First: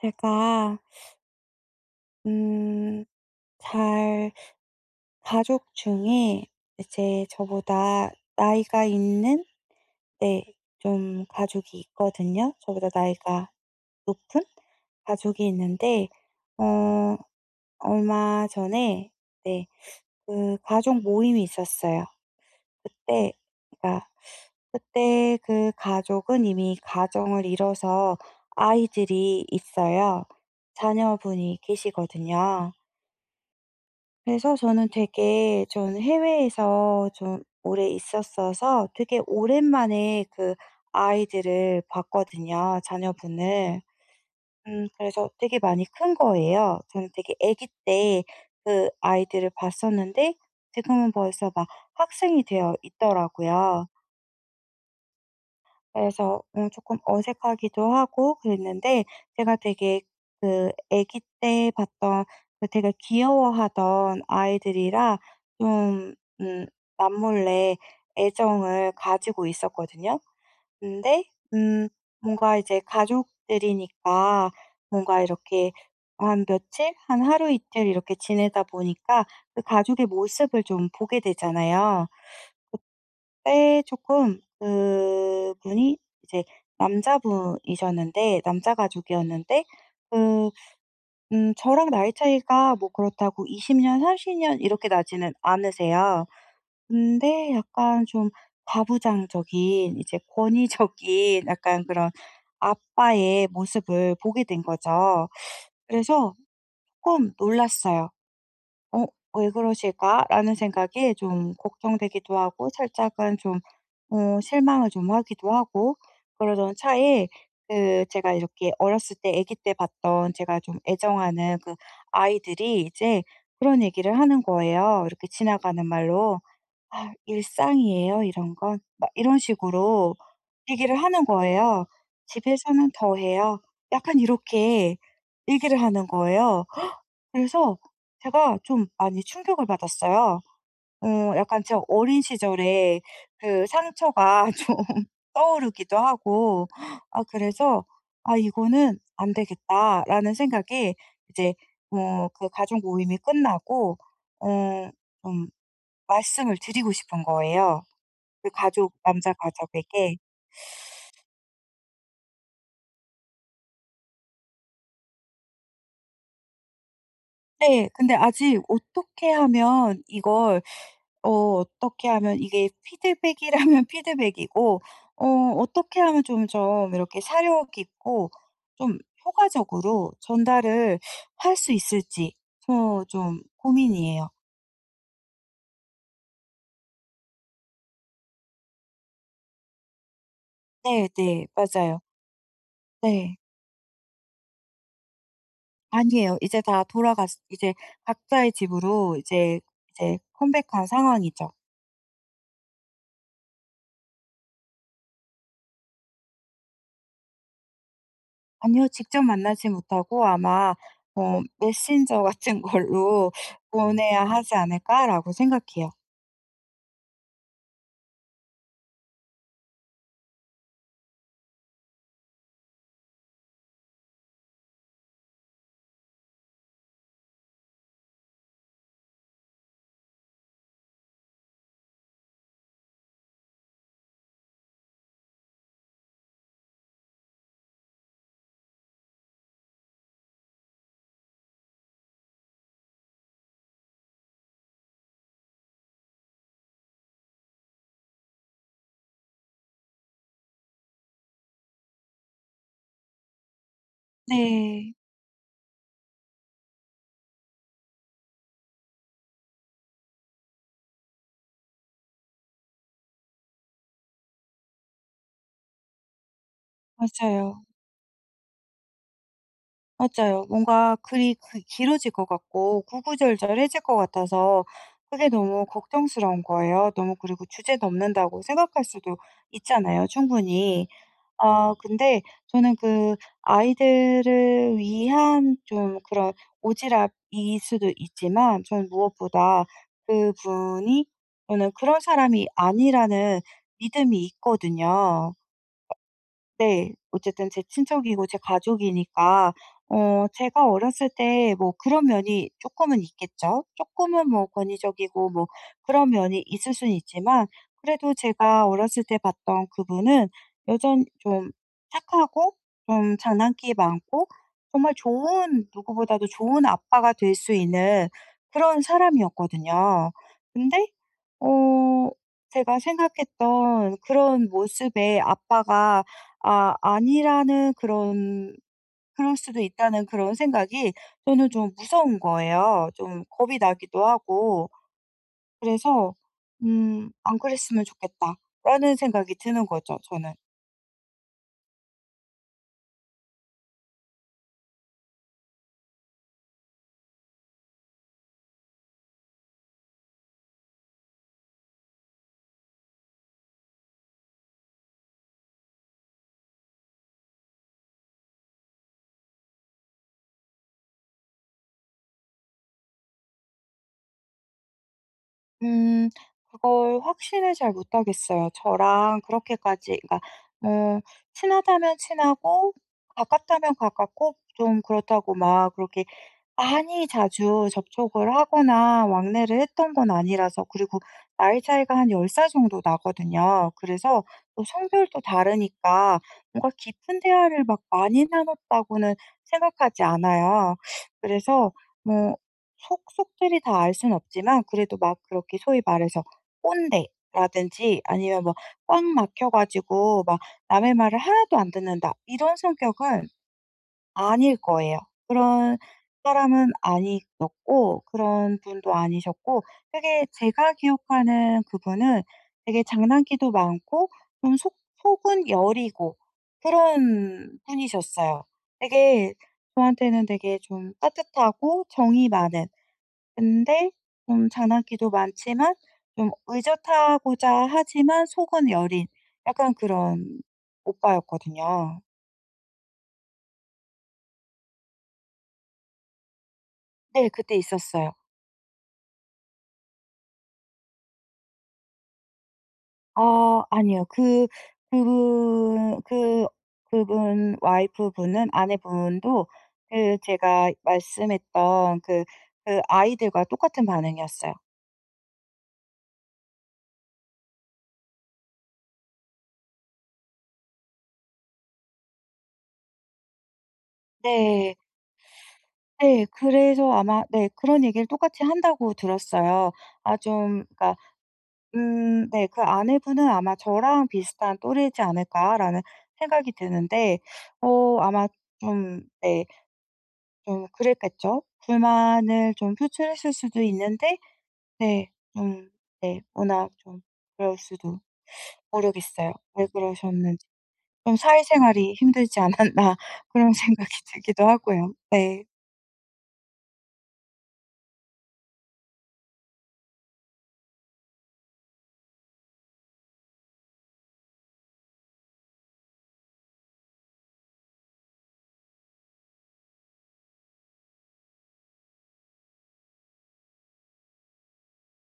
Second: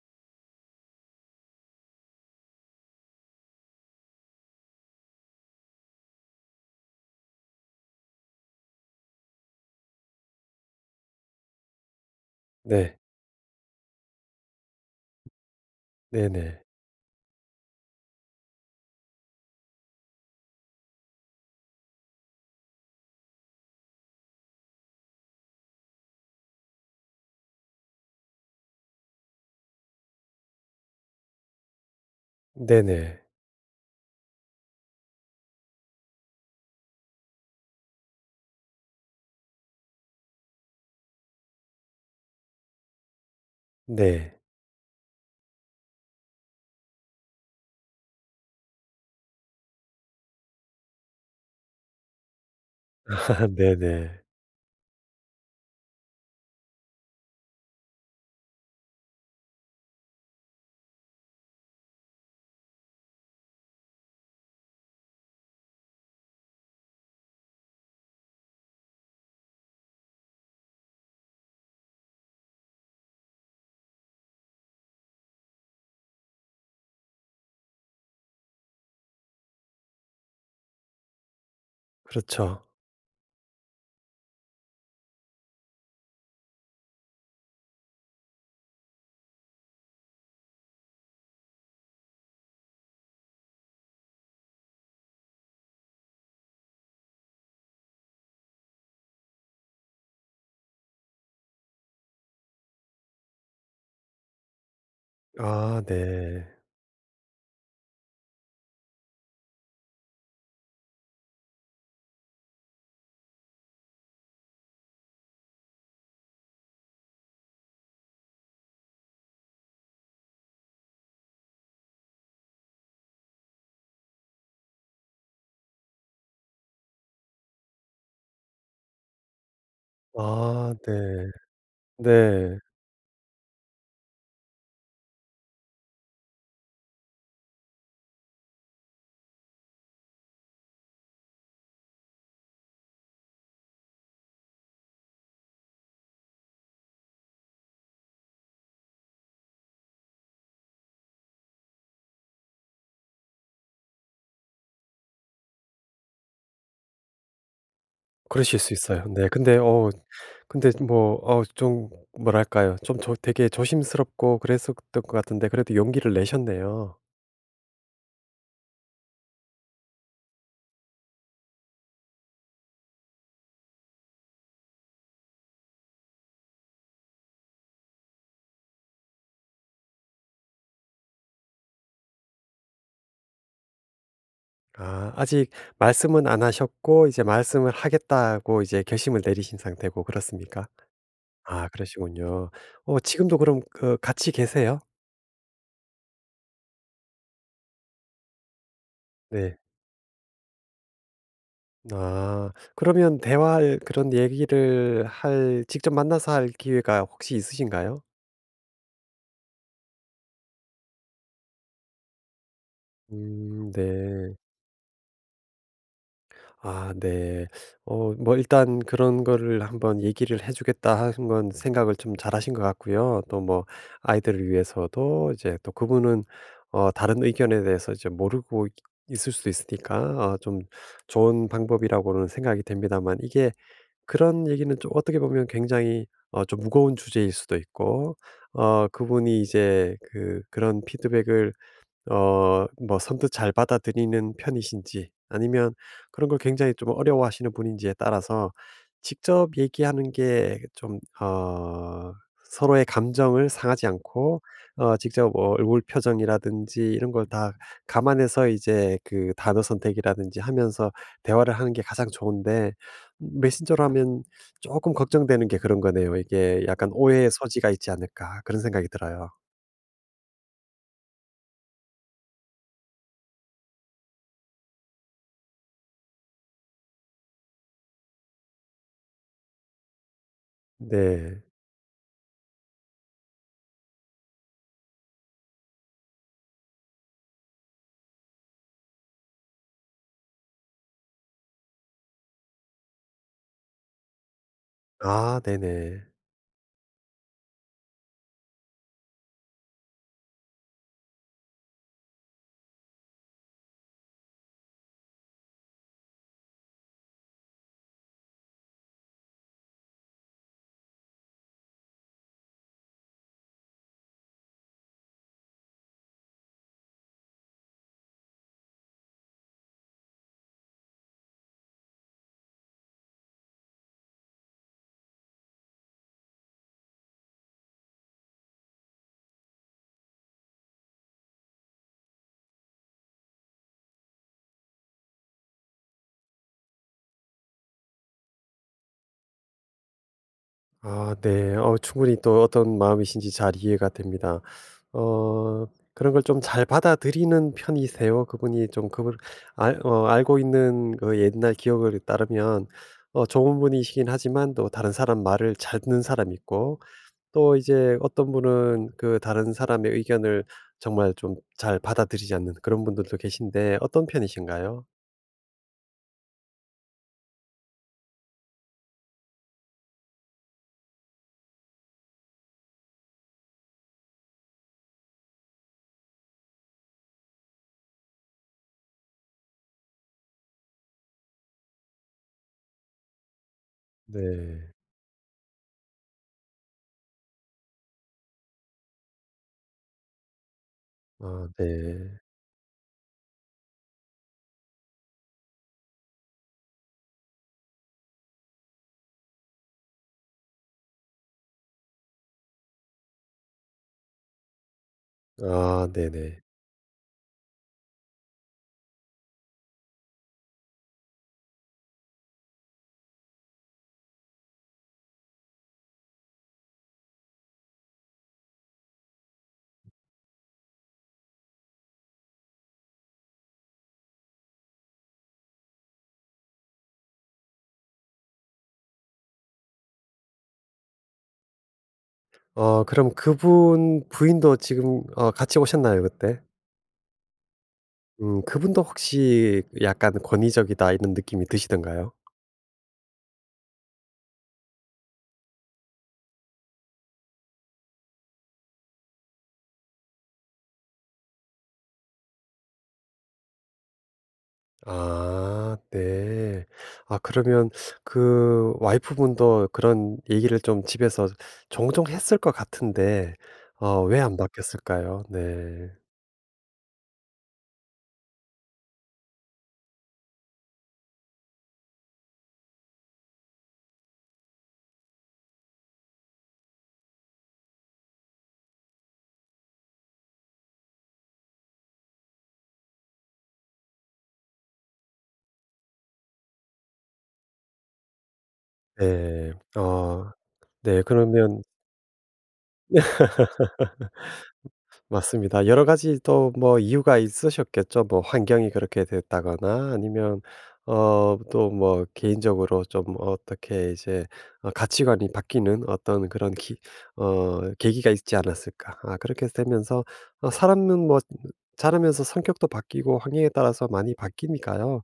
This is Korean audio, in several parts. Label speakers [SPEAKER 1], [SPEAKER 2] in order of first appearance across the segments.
[SPEAKER 1] 제가 음 잘 가족 중에 이제 저보다 나이가 있는, 네, 좀 가족이 있거든요. 저보다
[SPEAKER 2] 네.
[SPEAKER 1] 나이가 높은 가족이 있는데
[SPEAKER 2] 네네.
[SPEAKER 1] 어 얼마 전에, 네, 그 가족 모임이 있었어요. 그때 그러니까 그때 그 가족은 이미 가정을 이뤄서 아이들이 있어요. 자녀분이 계시거든요.
[SPEAKER 2] 네네.
[SPEAKER 1] 그래서 저는 해외에서 좀 오래 있었어서 되게 오랜만에 그 아이들을 봤거든요, 자녀분을.
[SPEAKER 2] 네.
[SPEAKER 1] 그래서 되게 많이 큰 거예요. 저는 되게 아기 때 그 아이들을 봤었는데 지금은 벌써 막 학생이 되어
[SPEAKER 2] 아
[SPEAKER 1] 있더라고요.
[SPEAKER 2] 네네.
[SPEAKER 1] 그래서 금 어색하기도 하고 그랬는데 제가 되게 그 아기 때 봤던 그 되게 귀여워하던 아이들이라 좀 음 남몰래 애정을 가지고 있었거든요. 근데 음 뭔가 이제 가족들이니까 뭔가 이렇게 한 며칠, 한 하루 이틀 이렇게 지내다 보니까 그 가족의 모습을 좀 보게 되잖아요.
[SPEAKER 2] 그렇죠.
[SPEAKER 1] 그때 조금 그분이 이제 남자분이셨는데 남자 가족이었는데 그 저랑 나이 차이가 뭐 그렇다고 20년 30년 이렇게 나지는 않으세요. 근데 약간 좀 과부장적인 이제 권위적인 약간 그런 아빠의 모습을 보게 된 거죠.
[SPEAKER 2] 아
[SPEAKER 1] 그래서
[SPEAKER 2] 네.
[SPEAKER 1] 조금 놀랐어요. '어 왜 그러실까?'라는 생각이 좀 걱정되기도 하고 살짝은 좀 실망을 좀 하기도 하고 그러던 차에 그 제가 이렇게 어렸을 때 아기 때 봤던 제가 좀 애정하는 그 아이들이 이제 그런 얘기를 하는 거예요. 이렇게 지나가는 말로 "아 일상이에요 이런 건." 막 이런 식으로
[SPEAKER 2] 아
[SPEAKER 1] 얘기를 하는
[SPEAKER 2] 네.
[SPEAKER 1] 거예요.
[SPEAKER 2] 네.
[SPEAKER 1] "집에서는 더 해요." 약간 이렇게 얘기를 하는 거예요. 그래서 제가 좀 많이 충격을 받았어요. 약간 제 어린 시절에 그 상처가 좀 떠오르기도 하고 아 그래서 '아 이거는 안 되겠다.'라는 생각에 이제 그 가족 모임이 끝나고 어 좀 말씀을 드리고 싶은 거예요, 그
[SPEAKER 2] 그러실 수
[SPEAKER 1] 가족
[SPEAKER 2] 있어요. 네.
[SPEAKER 1] 남자
[SPEAKER 2] 근데 어
[SPEAKER 1] 가족에게.
[SPEAKER 2] 근데 뭐 좀 뭐랄까요? 좀 조 되게 조심스럽고 그랬었던 것 같은데 그래도 용기를 내셨네요.
[SPEAKER 1] 네. 근데 아직 어떻게 하면 이걸 어 어떻게 하면 이게 피드백이라면 피드백이고 어 어떻게 하면 좀 이렇게 사력 있고 좀 효과적으로 전달을 할 수 있을지 저 좀 고민이에요.
[SPEAKER 2] 아 아직 말씀은 안 하셨고 이제 말씀을 하겠다고 이제 결심을 내리신 상태고 그렇습니까?
[SPEAKER 1] 네네.
[SPEAKER 2] 아
[SPEAKER 1] 맞아요.
[SPEAKER 2] 그러시군요.
[SPEAKER 1] 네.
[SPEAKER 2] 지금도 그럼 그 같이 계세요?
[SPEAKER 1] 아니에요. 이제 다 돌아갔 이제 각자의 집으로
[SPEAKER 2] 네.
[SPEAKER 1] 이제 컴백한 상황이죠.
[SPEAKER 2] 아. 그러면 대화할 그런 얘기를 할 직접 만나서 할 기회가 혹시 있으신가요?
[SPEAKER 1] 아니요. 직접 만나지 못하고 아마 '메신저 같은 걸로 보내야
[SPEAKER 2] 네.
[SPEAKER 1] 하지 않을까?'라고 생각해요.
[SPEAKER 2] 아 네. 뭐 일단 그런 거를 한번 얘기를 해 주겠다 하는 건 생각을 좀 잘하신 것 같고요. 또 뭐 아이들을 위해서도 이제 또 그분은 다른 의견에 대해서 이제 모르고 있 있을 수도 있으니까 좀 좋은 방법이라고는 생각이 됩니다만, 이게 그런 얘기는 좀 어떻게 보면 굉장히 좀 무거운 주제일 수도 있고, 그분이 이제 그런 피드백을 뭐 선뜻 잘 받아들이는 편이신지, 아니면 그런 걸 굉장히 좀 어려워하시는 분인지에 따라서 직접 얘기하는 게 좀 서로의 감정을 상하지 않고
[SPEAKER 1] 네.
[SPEAKER 2] 직접 얼굴 표정이라든지 이런 걸 다 감안해서 이제 그 단어 선택이라든지 하면서 대화를 하는 게 가장 좋은데, 메신저로 하면 조금 걱정되는 게 그런 거네요. 이게 약간 '오해의
[SPEAKER 1] 맞아요.
[SPEAKER 2] 소지가 있지 않을까.' 그런 생각이 들어요.
[SPEAKER 1] 맞아요. 뭔가 글이 그 길어질 것 같고 구구절절해질 것 같아서 그게 너무 걱정스러운 거예요. 너무 그리고 주제 넘는다고 생각할 수도 있잖아요, 충분히.
[SPEAKER 2] 네.
[SPEAKER 1] 아 근데 저는 그 아이들을 위한 좀 그런 오지랖일 수도 있지만 저는 무엇보다 그분이 저는 그런 사람이 아니라는 믿음이 있거든요.
[SPEAKER 2] 아 네네.
[SPEAKER 1] 네. 어쨌든 제 친척이고 제 가족이니까 제가 어렸을 때 뭐 그런 면이 조금은 있겠죠. 조금은 뭐 권위적이고 뭐 그런 면이 있을 순 있지만 그래도 제가 어렸을 때 봤던 그분은 여전히 좀 착하고 좀 장난기 많고 정말 좋은 누구보다도 좋은 아빠가 될 수 있는 그런 사람이었거든요. 근데 어 제가 생각했던 그런 모습에 아빠가 아 아니라는 그런 그럴 수도 있다는 그런 생각이 저는 좀 무서운 거예요. 좀 겁이 나기도 하고. 그래서 '안 그랬으면 좋겠다.'라는 생각이 드는 거죠 저는.
[SPEAKER 2] 아 네. 충분히 또 어떤 마음이신지 잘 이해가 됩니다. 어 그런 걸 좀 잘 받아들이는 편이세요? 그분이 좀 그걸 알 어 알고 있는 그 옛날 기억을 따르면 좋은 분이시긴 하지만, 또 다른 사람 말을 잘 듣는 사람이 있고, 또 이제 어떤 분은 그 다른 사람의 의견을 정말 좀 잘 받아들이지 않는 그런 분들도 계신데, 어떤 편이신가요?
[SPEAKER 1] 음 그걸 확신을 잘 못 하겠어요. 저랑 그렇게까지 그러니까 뭐 친하다면 친하고 가깝다면 가깝고 좀 그렇다고 막 그렇게 많이 자주 접촉을 하거나 왕래를 했던 건 아니라서 그리고 나이 차이가 한 10살 정도 나거든요. 그래서 또
[SPEAKER 2] 네.
[SPEAKER 1] 성별도 다르니까 뭔가 깊은 대화를 막 많이 나눴다고는 생각하지 않아요.
[SPEAKER 2] 아 네.
[SPEAKER 1] 그래서 뭐 속속들이 다 알 순 없지만 그래도 막 그렇게 소위 말해서 꼰대라든지 아니면 뭐 꽉 막혀 가지고 막 남의 말을 하나도 안 듣는다 이런 성격은 아닐 거예요. 그런
[SPEAKER 2] 아 네네.
[SPEAKER 1] 사람은 아니었고 그런 분도 아니셨고 되게 제가 기억하는 그분은 되게 장난기도 많고 좀 속 속은 여리고 그런 분이셨어요. 되게 저한테는 되게 좀 따뜻하고 정이 많은 근데 좀 장난기도 많지만 좀 의젓하고자 하지만 속은 여린 약간 그런 오빠였거든요.
[SPEAKER 2] 그럼 그분 부인도 지금 같이 오셨나요 그때?
[SPEAKER 1] 네 그때 있었어요.
[SPEAKER 2] 그분도 혹시 약간 '권위적이다.' 이런 느낌이 드시던가요?
[SPEAKER 1] 아니요. 그분 그 그분 와이프분은 아내분도 그 제가 말씀했던 그 아이들과 똑같은 반응이었어요.
[SPEAKER 2] 아 네. 아 그러면 그 와이프분도 그런 얘기를 좀 집에서 종종 했을 것 같은데, 왜 안
[SPEAKER 1] 네.
[SPEAKER 2] 바뀌었을까요? 네.
[SPEAKER 1] 네. 그래서 아마 네 그런 얘기를 똑같이 한다고 들었어요. 아 좀 그러니까 네 그 아내분은 아마 저랑 비슷한 또래지 않을까라는 생각이 드는데 아마 좀 네 좀 그랬겠죠. 불만을 좀 표출했을 수도 있는데 네. 음, 네. 워낙 좀 그럴 수도 모르겠어요.
[SPEAKER 2] 네.
[SPEAKER 1] 왜 그러셨는지.
[SPEAKER 2] 네.
[SPEAKER 1] 좀
[SPEAKER 2] 그러면
[SPEAKER 1] '사회생활이 힘들지 않았나.' 그런 생각이 들기도 하고요. 네.
[SPEAKER 2] 맞습니다. 여러 가지 또 뭐 이유가 있으셨겠죠. 뭐 환경이 그렇게 됐다거나, 아니면 또 뭐 개인적으로 좀 어떻게 이제 가치관이 바뀌는 어떤 그런 기 어 계기가 있지 않았을까. 아 그렇게 되면서 사람은 뭐 자라면서 성격도 바뀌고 환경에 따라서 많이 바뀌니까요.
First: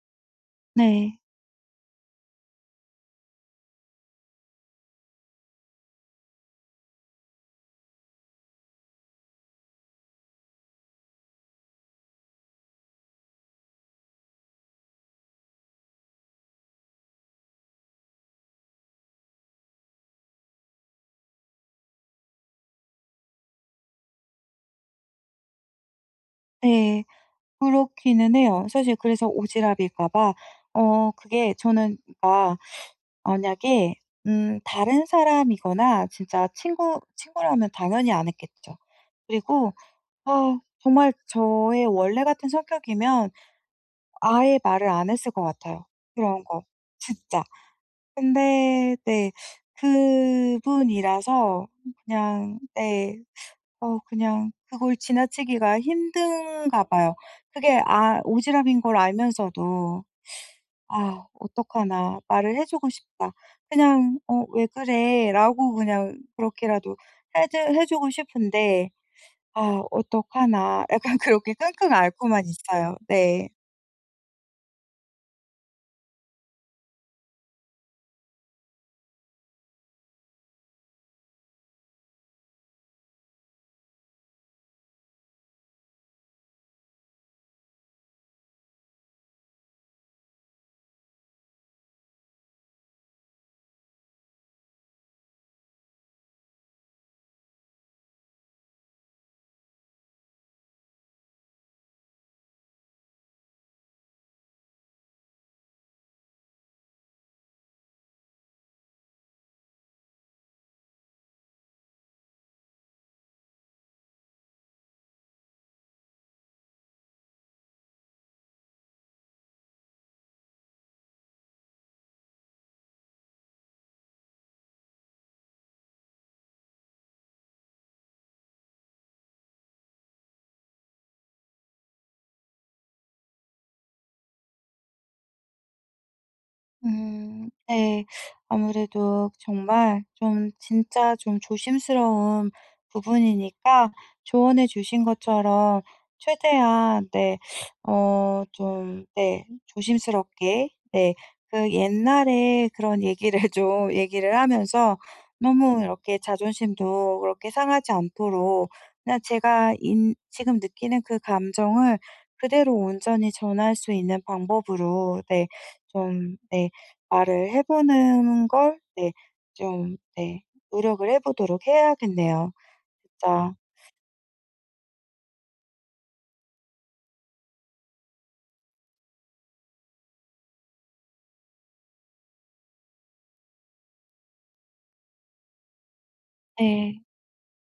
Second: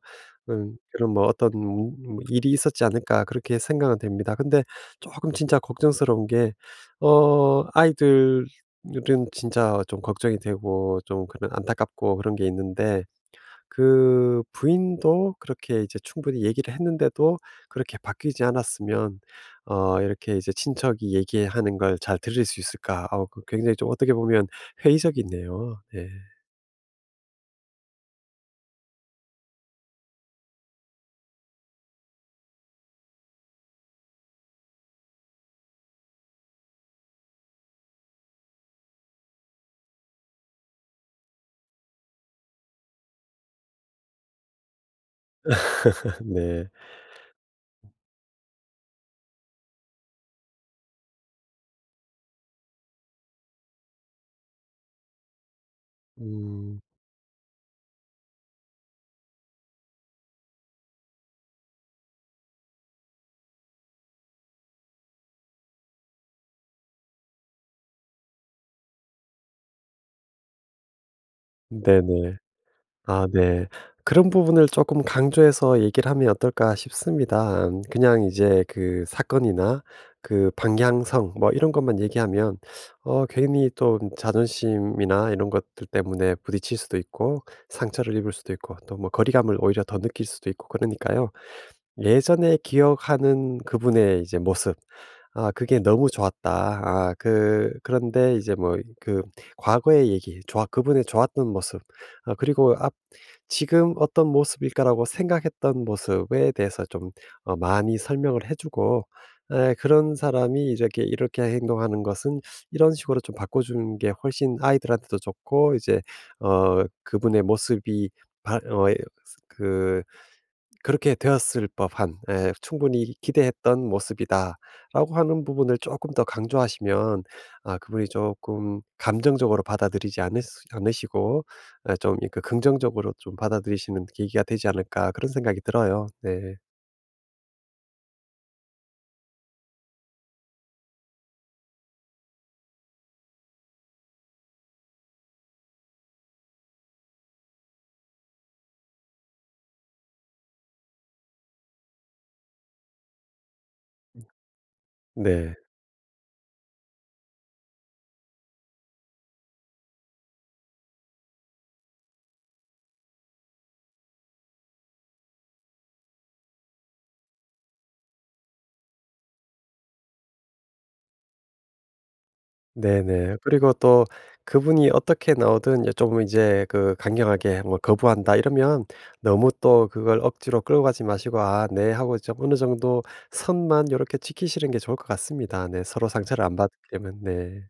[SPEAKER 2] 그런
[SPEAKER 1] 네.
[SPEAKER 2] 뭐 어떤 뭐 일이 있었지 않을까 그렇게 생각은 됩니다. 근데 조금 진짜 걱정스러운 게, 아이들 요즘 진짜 좀 걱정이 되고 좀 그런 안타깝고 그런 게 있는데, 그 부인도 그렇게 이제 충분히 얘기를 했는데도 그렇게 바뀌지 않았으면 이렇게 이제 친척이 얘기하는 걸 잘 들을 수 있을까? 그 굉장히 좀 어떻게 보면 회의적이네요. 네.
[SPEAKER 1] 네. 그렇기는 해요. 사실 그래서 오지랖일까 봐 그게 저는 그러니까 만약에 다른 사람이거나 진짜 친구 친구라면 당연히 안 했겠죠. 그리고 아 정말 저의 원래 같은 성격이면 아예 말을 안 했을 것 같아요, 그런 거.
[SPEAKER 2] 네.
[SPEAKER 1] 진짜. 근데 네. 그분이라서 그냥 네. 그냥 그걸 지나치기가
[SPEAKER 2] 음.
[SPEAKER 1] 힘든가 봐요. 그게 아 오지랖인 걸 알면서도 '아 어떡하나. 말을 해 주고 싶다.' 그냥 왜 그래?"라고 그냥 그렇게라도 해 드 해 주고 싶은데 '아 어떡하나.' 약간 그렇게 끙끙
[SPEAKER 2] 네네.
[SPEAKER 1] 앓고만 있어요.
[SPEAKER 2] 아
[SPEAKER 1] 네.
[SPEAKER 2] 네. 그런 부분을 조금 강조해서 얘기를 하면 어떨까 싶습니다. 그냥 이제 그 사건이나 그 방향성 뭐 이런 것만 얘기하면 괜히 또 자존심이나 이런 것들 때문에 부딪힐 수도 있고 상처를 입을 수도 있고 또 뭐 거리감을 오히려 더 느낄 수도 있고 그러니까요. 예전에 기억하는 그분의 이제 모습. 아 그게 너무 좋았다. 아 그런데 이제 뭐 그 과거의 얘기 좋아 그분의 좋았던 모습, 아 그리고 앞 '지금 어떤 모습일까.'라고 생각했던 모습에 대해서 좀 많이 설명을 해 주고, 에 그런 사람이 이렇게 이렇게 행동하는 것은 이런 식으로 좀 바꿔 주는 게 훨씬 아이들한테도 좋고 이제 그분의 모습이 바어그 그렇게 되었을 법한, 예 충분히 기대했던 모습이다라고 하는 부분을 조금 더 강조하시면, 아 그분이 조금 감정적으로 받아들이지 않으시고, 아, 좀이 그 긍정적으로 좀 받아들이시는 계기가 되지 않을까 그런 생각이 들어요. 네.
[SPEAKER 1] 네. 아무래도 정말 좀 진짜 좀 조심스러운 부분이니까 조언해 주신 것처럼 최대한 네 좀 네 조심스럽게 네 그 옛날에 그런 얘기를 좀 얘기를 하면서
[SPEAKER 2] 네.
[SPEAKER 1] 너무 이렇게 자존심도 그렇게 상하지 않도록 그냥 제가 인 지금 느끼는 그 감정을 그대로 온전히 전할 수 있는 방법으로 네좀네 말을 해 보는 걸 네 좀 네 노력을 해 보도록 해야겠네요.
[SPEAKER 2] 네네.
[SPEAKER 1] 진짜
[SPEAKER 2] 그리고 또 그분이 어떻게 나오든, 여 좀 이제 그 강경하게 뭐 거부한다 이러면 너무 또 그걸 억지로 끌고 가지 마시고 "아 네." 하고 좀 어느 정도 선만 이렇게 지키시는 게 좋을 것 같습니다. 네. 서로 상처를 안받기때
[SPEAKER 1] 네.
[SPEAKER 2] 면 네.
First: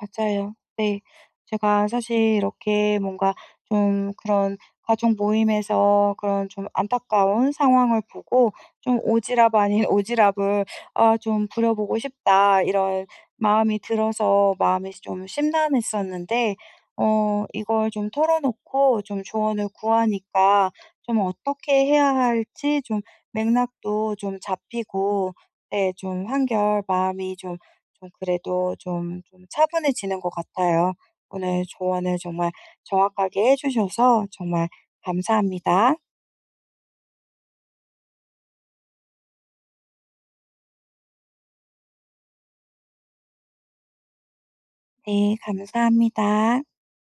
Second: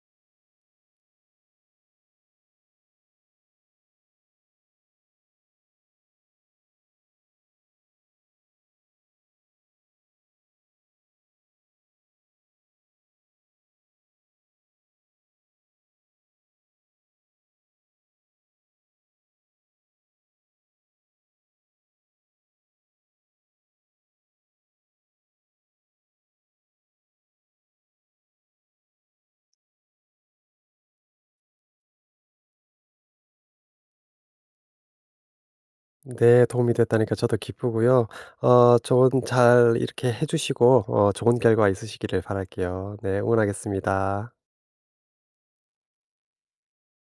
[SPEAKER 1] 맞아요. 네. 제가 사실 이렇게 뭔가 좀 그런 가족 모임에서 그런 좀 안타까운 상황을 보고 좀 '오지랖 아닌 오지랖을 아 좀 부려보고 싶다.' 이런 마음이 들어서 마음이 좀 심란했었는데 이걸 좀 털어놓고 좀 조언을 구하니까 좀 어떻게 해야 할지 좀 맥락도 좀 잡히고 네 좀 한결 마음이 좀 좀 그래도 좀, 좀 차분해지는 것 같아요. 오늘 조언을 정말 정확하게 해 주셔서 정말 감사합니다.
[SPEAKER 2] 네. 도움이 됐다니까 저도 기쁘고요. 좋은 잘 이렇게 해 주시고 좋은 결과 있으시기를 바랄게요. 네. 응원하겠습니다.
[SPEAKER 1] 네, 감사합니다.